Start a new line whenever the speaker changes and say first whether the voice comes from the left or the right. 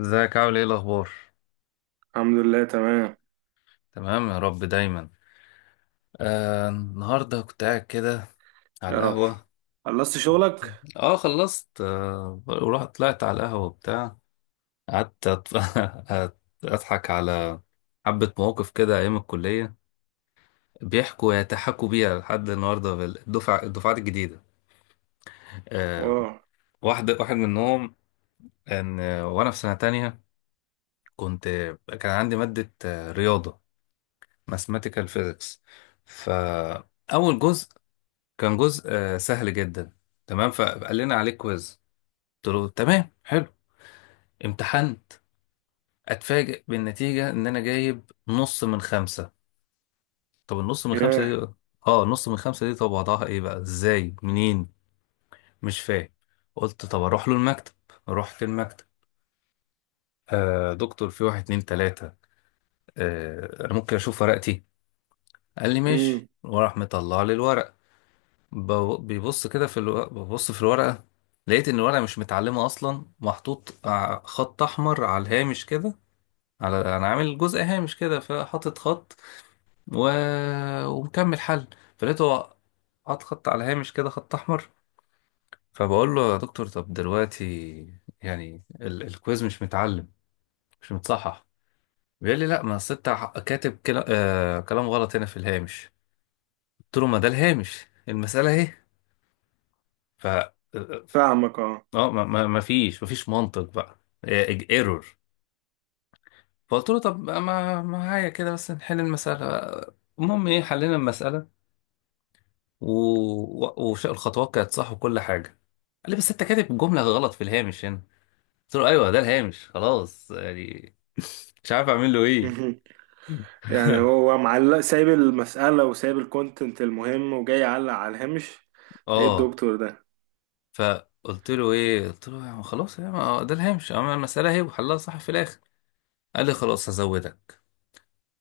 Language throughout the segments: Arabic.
left: ازيك، عامل ايه، الاخبار؟
right: الحمد لله تمام
left: تمام يا رب دايما. النهارده كنت قاعد كده على
right: يا رب.
left: القهوه.
right: خلصت شغلك؟
left: اه، خلصت، ورحت طلعت على القهوه وبتاع، قعدت، أت- اضحك على حبه مواقف كده ايام الكليه. يتحكوا بيها لحد النهارده الدفعات الجديده. آه
right: واو.
left: واحد منهم، وانا في سنه تانية كنت كان عندي ماده رياضه، ماثيماتيكال فيزيكس. ف اول جزء كان جزء سهل جدا. تمام، فقال لنا عليه كويز. قلت له تمام، حلو. امتحنت. اتفاجئ بالنتيجة ان انا جايب نص من خمسة. طب النص من خمسة
right: ياه.
left: دي، اه نص من خمسة دي، طب وضعها ايه بقى؟ ازاي؟ منين؟ مش فاهم. قلت طب اروح له المكتب. رحت المكتب. دكتور، في واحد، اتنين، تلاتة. انا ممكن اشوف ورقتي؟ قال لي ماشي،
right: امم.
left: وراح مطلع لي الورق. بيبص كده في ببص في الورقة. لقيت ان الورقة مش متعلمة اصلا، محطوط خط احمر على الهامش كده، على انا عامل جزء هامش كده فحاطط خط و... ومكمل حل. فلقيته هو حاط خط على هامش كده، خط احمر. فبقول له يا دكتور، طب دلوقتي يعني الكويز مش متعلم، مش متصحح. بيقول لي لا، ما أصل انت كاتب كلام غلط هنا في الهامش. قلت له ما ده الهامش، المسألة اهي. ف
right: فاهمك اه.
left: ما فيش منطق بقى. ايرور. فقلت له طب ما معايا كده بس نحل المسألة. المهم ايه، حلينا المسألة و... وش الخطوات كانت صح وكل حاجة. قال لي بس انت كاتب جملة غلط في الهامش هنا. قلت له ايوه، ده الهامش خلاص يعني، مش عارف اعمل له ايه.
right: مهم. يعني هو معلق، سايب المسألة وسايب الكونتنت المهم وجاي يعلق على الهامش. ايه
left: اه،
right: الدكتور ده؟
left: فقلت له ايه، قلت له يعني خلاص يعني ده الهامش، اما المسألة اهي وحلها صح في الاخر. قال لي خلاص هزودك.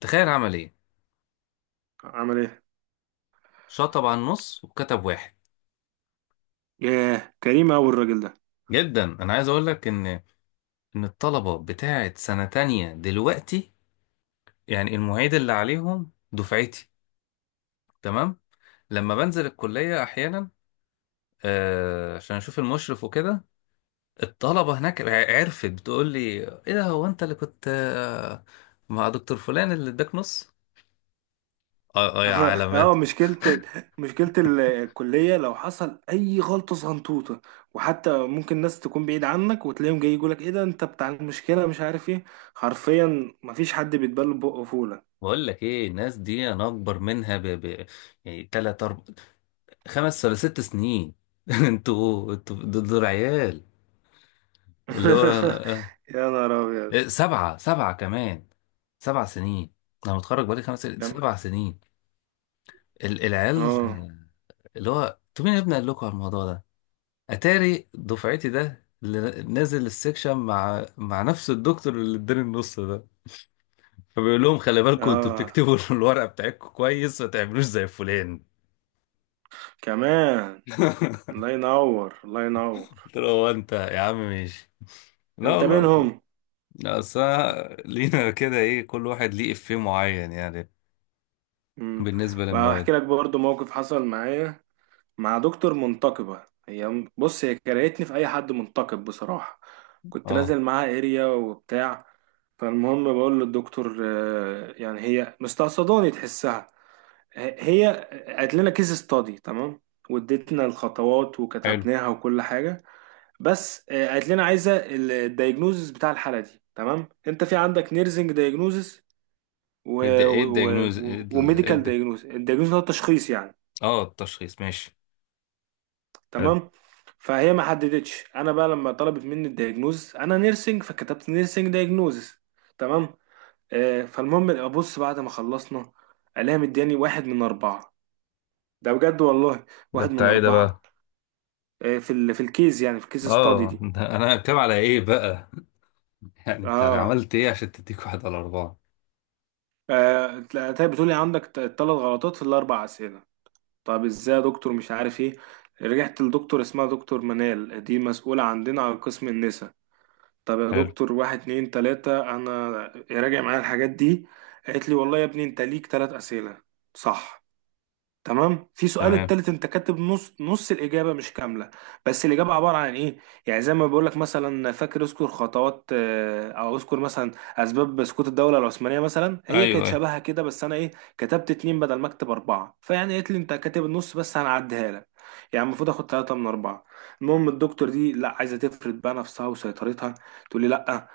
left: تخيل عمل ايه؟
right: عمل ايه؟
left: شطب على النص وكتب واحد.
right: ياه، كريم اوي الراجل ده.
left: جدا، انا عايز اقول لك ان الطلبه بتاعه سنه تانية دلوقتي، يعني المعيد اللي عليهم دفعتي. تمام. لما بنزل الكليه احيانا، عشان اشوف المشرف وكده، الطلبه هناك عرفت بتقول لي، ايه ده، هو انت اللي كنت مع دكتور فلان اللي اداك نص؟ اه، اه، يا علامات.
right: اه، مشكلة. مشكلة الكلية لو حصل أي غلطة صغنطوطة، وحتى ممكن ناس تكون بعيد عنك وتلاقيهم جاي يقولك ايه ده انت بتاع المشكلة مش عارف ايه. حرفيا مفيش حد بيتبل بقه فولة.
left: بقول لك ايه، الناس دي انا اكبر منها يعني تلات، اربع، 5 ولا 6 سنين. انتوا دول عيال. اللي هو
right: يا نهار ابيض.
left: إيه، سبعة سبعة كمان، 7 سنين. أنا متخرج بقالي 5 سنين،
right: كم؟
left: 7 سنين. العيال
right: اه
left: اللي هو، أنتوا مين يا ابني قال لكم على الموضوع ده؟ أتاري دفعتي ده اللي نازل السكشن مع نفس الدكتور اللي اداني النص ده. فبيقول لهم خلي بالكم انتوا
right: اه،
left: بتكتبوا الورقة بتاعتكم كويس، ما تعملوش زي فلان.
right: كمان. الله ينور، الله ينور.
left: قلت له هو انت يا عم ماشي؟ لا
right: انت
left: والله.
right: منهم؟
left: لا، اصل أنا لينا كده ايه، كل واحد ليه افيه معين يعني.
right: امم.
left: بالنسبة للمواد.
right: بحكي لك برضو موقف حصل معايا مع دكتور منتقبة. هي بص، هي كرهتني في اي حد منتقب بصراحة. كنت
left: اه،
right: نازل معاها اريا وبتاع. فالمهم بقول للدكتور يعني هي مستقصداني تحسها. هي قالت لنا كيس ستادي، تمام، واديتنا الخطوات
left: حلو.
right: وكتبناها وكل حاجة. بس قالت لنا عايزه الدايجنوزس بتاع الحاله دي. تمام، انت في عندك نيرزنج دايجنوزس
left: ده ايه الدياجنوز، ايه إيه
right: وميديكال
left: البت؟
right: دايجنوزس. الدايجنوزس هو التشخيص يعني.
left: اه، التشخيص ماشي. حلو.
right: تمام، فهي ما حددتش. انا بقى لما طلبت مني الدايجنوزس، انا نيرسنج فكتبت نيرسنج دايجنوزس. تمام. فالمهم ابص بعد ما خلصنا، الاقيها مدياني واحد من اربعه. ده بجد والله،
left: ده
right: واحد من
left: بتاع ايه ده
right: اربعه.
left: بقى؟
right: في ال في الكيس، يعني في الكيس ستادي
left: اه،
right: دي.
left: ده انا كام على ايه بقى؟ يعني انت
right: اه.
left: عملت ايه عشان تديك واحد على اربعة؟
right: تلاقي بتقولي عندك ثلاث غلطات في الاربع اسئله. طب ازاي يا دكتور؟ مش عارف ايه. رجعت لدكتور اسمها دكتور منال دي، مسؤوله عندنا على قسم النساء. طب يا
left: حلو.
right: دكتور، واحد اتنين تلاته، انا راجع معايا الحاجات دي. قالت لي والله يا ابني انت ليك ثلاث اسئله صح، تمام. في سؤال
left: تمام،
right: التالت انت كاتب نص، نص الاجابه مش كامله. بس الاجابه عباره عن ايه؟ يعني زي ما بقول لك، مثلا فاكر اذكر خطوات او اذكر مثلا اسباب سقوط الدوله العثمانيه مثلا، هي
left: ايوه،
right: كانت
left: ايوه.
right: شبهها كده، بس انا ايه، كتبت اتنين بدل ما اكتب اربعه. فيعني قالت لي انت كاتب النص بس هنعديها لك. يعني المفروض اخد ثلاثة من أربعة. المهم الدكتور دي لا، عايزة تفرد بقى نفسها وسيطرتها. تقول لي لا،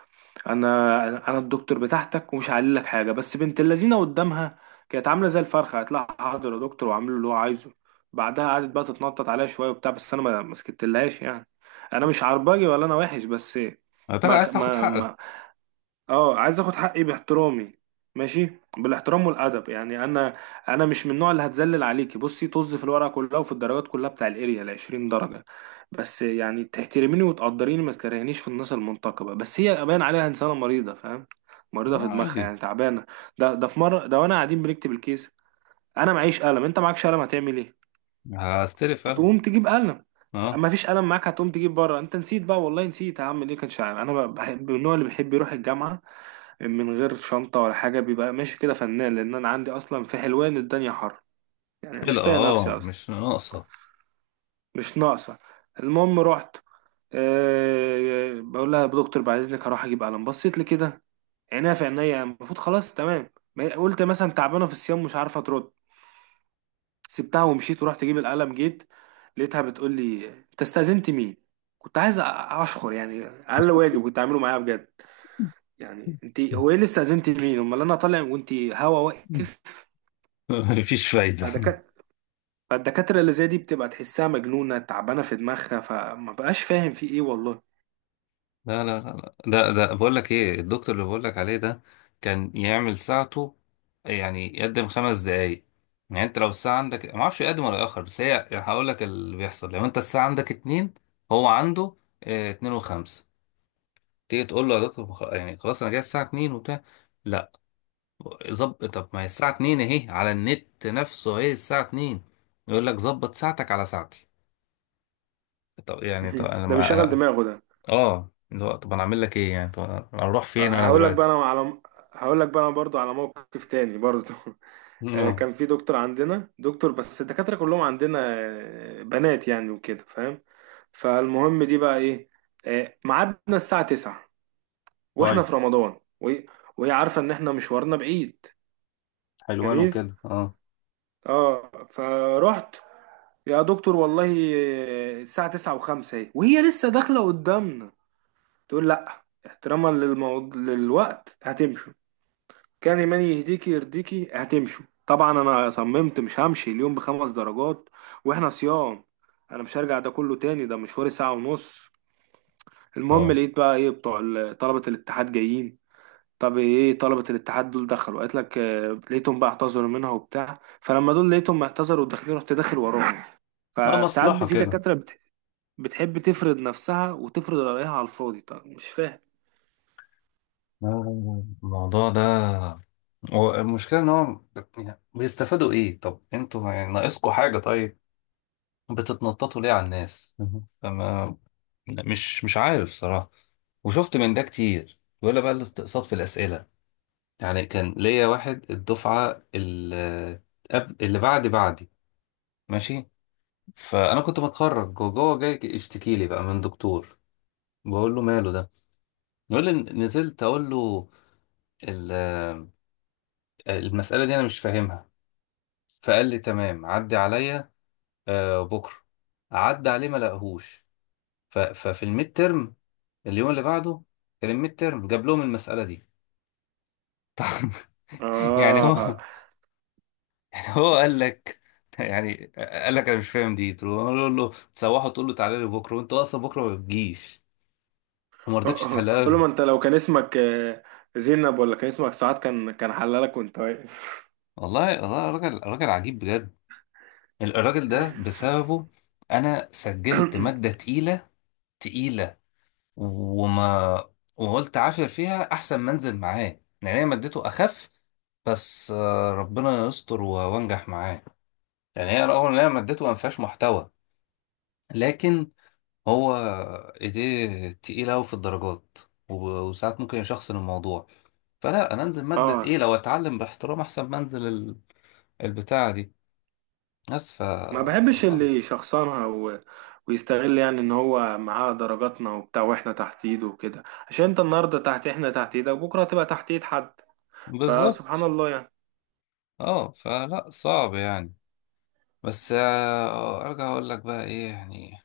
right: انا الدكتور بتاعتك ومش هعلي لك حاجه. بس بنت اللذينه قدامها كانت عامله زي الفرخه. هتلاقي حاضر يا دكتور، وعامله اللي هو عايزه. بعدها قعدت بقى تتنطط عليا شويه وبتاع، بس انا ما سكتلهاش يعني. انا مش عربجي ولا انا وحش، بس
left: عايز
right: ما
left: تاخد
right: ما
left: حقك.
right: ما اه، عايز اخد حقي باحترامي، ماشي، بالاحترام والادب يعني. انا مش من النوع اللي هتذلل عليكي. بصي طز في الورقه كلها وفي الدرجات كلها بتاع الاريا ال 20 درجه، بس يعني تحترميني وتقدريني، ما تكرهنيش في الناس المنتقبه. بس هي باين عليها انسانه مريضه، فاهم؟ مريضه
left: اه،
right: في دماغها
left: عادي.
right: يعني، تعبانه. ده في مره ده وانا قاعدين بنكتب الكيس، انا معيش قلم، انت معكش قلم، هتعمل ايه؟
left: هستلف فعلا.
right: هتقوم تجيب قلم.
left: اه،
right: ما فيش قلم معاك، هتقوم تجيب بره. انت نسيت بقى، والله نسيت، هعمل ايه؟ كانش عارف. انا بحب، من النوع اللي بيحب يروح الجامعه من غير شنطة ولا حاجة، بيبقى ماشي كده فنان، لأن أنا عندي أصلا في حلوان الدنيا حر، يعني مش
left: خلقة،
right: طايق نفسي
left: اه،
right: أصلا.
left: مش ناقصة.
right: مش ناقصة. المهم رحت، أه بقول لها يا دكتور بعد إذنك هروح أجيب قلم. بصيت لي كده، عينيها في عينيا، المفروض خلاص تمام. قلت مثلا تعبانة في الصيام، مش عارفة ترد. سبتها ومشيت ورحت أجيب القلم. جيت لقيتها بتقول لي أنت استأذنت مين؟ كنت عايز أشخر، يعني أقل واجب كنت أعمله معاها بجد. يعني أنت هو إيه اللي استأذنت مين؟ أمال أنا طالع، وأنت هوا واقف.
left: مفيش فايدة.
right: فده كان. فالدكاترة اللي زي دي بتبقى تحسها مجنونة، تعبانة في دماغها، فما بقاش فاهم في ايه والله.
left: لا، لا، لا، لا. ده بقول لك ايه، الدكتور اللي بقول لك عليه ده كان يعمل ساعته، يعني يقدم 5 دقايق. يعني انت لو الساعة عندك ما اعرفش يقدم ولا يأخر، بس هي هقول لك اللي بيحصل، لو انت الساعة عندك اتنين، هو عنده اه اتنين وخمسة. تيجي تقول له يا دكتور يعني خلاص، انا جاي الساعة اتنين وبتاع. لا، ظبط، طب ما هي الساعة اتنين اهي، على النت نفسه اهي الساعة اتنين. يقول لك ظبط ساعتك على ساعتي. طب يعني، طب انا،
right: ده
left: ما
right: بيشغل
left: انا.
right: دماغه ده.
left: اه، اللي هو طب انا اعمل لك ايه يعني، طب انا اروح فين انا
right: هقول لك بقى
left: دلوقتي.
right: انا على، هقول لك بقى انا برضو على موقف تاني برضو.
left: اه،
right: كان في دكتور عندنا، دكتور، بس الدكاترة كلهم عندنا بنات يعني وكده، فاهم؟ فالمهم دي بقى ايه، ميعادنا الساعة 9، واحنا في
left: كويس.
right: رمضان، وهي عارفة ان احنا مشوارنا بعيد.
left: حلوان
right: جميل.
left: وكده، اه.
right: اه، فرحت يا دكتور والله. الساعة تسعة وخمسة اهي، وهي لسه داخلة قدامنا. تقول لأ، احتراما للوقت هتمشوا. كان إيماني يهديكي يرضيكي هتمشوا. طبعا أنا صممت مش همشي اليوم بخمس درجات وإحنا صيام. أنا مش هرجع ده كله تاني، ده مشواري ساعة ونص. المهم
left: اه،
right: لقيت بقى إيه، بتوع طلبة الاتحاد جايين. طب ايه طلبة الاتحاد دول دخلوا قالت لك؟ لقيتهم بقى اعتذروا منها وبتاع، فلما دول لقيتهم اعتذروا وداخلين، رحت داخل وراهم.
left: اه،
right: فساعات
left: مصلحة
right: في
left: كده.
right: دكاترة بتحب تفرض نفسها وتفرض رأيها على الفاضي، طب مش فاهم.
left: الموضوع ده، هو المشكلة ان هو يعني بيستفادوا ايه؟ طب انتوا يعني ناقصكوا حاجة؟ طيب، بتتنططوا ليه على الناس؟ فما مش عارف صراحة. وشفت من ده كتير، ولا بقى الاستقصاد في الأسئلة. يعني كان ليا واحد الدفعة اللي قبل، اللي بعد بعدي، ماشي. فأنا كنت بتخرج وجوه جاي يشتكي لي بقى من دكتور. بقول له ماله ده؟ بيقول لي نزلت اقول له ال- المسألة دي انا مش فاهمها، فقال لي تمام، عدي عليا بكرة. عدى عليه ما لقاهوش. ففي الميد ترم، اليوم اللي بعده كان الميد ترم، جاب لهم المسألة دي. يعني
right: اه.
left: هو يعني هو قال لك انا مش فاهم دي، تقول له تسوحه تقول له تعالى لي بكره، وانت اصلا بكره ما بتجيش، وما رضيتش تحلها
right: قول له
left: له.
right: ما انت لو كان اسمك زينب، ولا كان اسمك سعاد، كان حلالك وانت واقف.
left: والله، والله راجل راجل عجيب بجد. الراجل ده بسببه انا سجلت مادة تقيلة، تقيلة. وما وقلت عافر فيها أحسن ما أنزل معاه. يعني هي مادته أخف. بس ربنا يستر وأنجح معاه. يعني هي رغم إن هي مادته ما فيهاش محتوى، لكن هو إيديه تقيلة أوي في الدرجات وساعات ممكن يشخصن الموضوع. فلا، أنا أنزل مادة
right: اه،
left: تقيلة وأتعلم باحترام أحسن ما أنزل البتاعة دي. بس ف
right: ما بحبش
left: صعب.
right: اللي يشخصنها ويستغل، يعني ان هو معاه درجاتنا وبتاع واحنا تحت ايده وكده. عشان انت النهارده تحت، احنا تحت ايدك، وبكره هتبقى تحت ايد حد. فسبحان
left: بالظبط.
right: الله يعني.
left: اه، فلا صعب يعني. بس ارجع اقول لك بقى ايه يعني،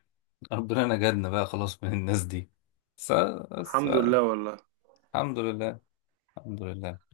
left: ربنا نجدنا بقى خلاص من الناس دي. بس، بس
right: الحمد لله
left: بقى.
right: والله.
left: الحمد لله. الحمد لله.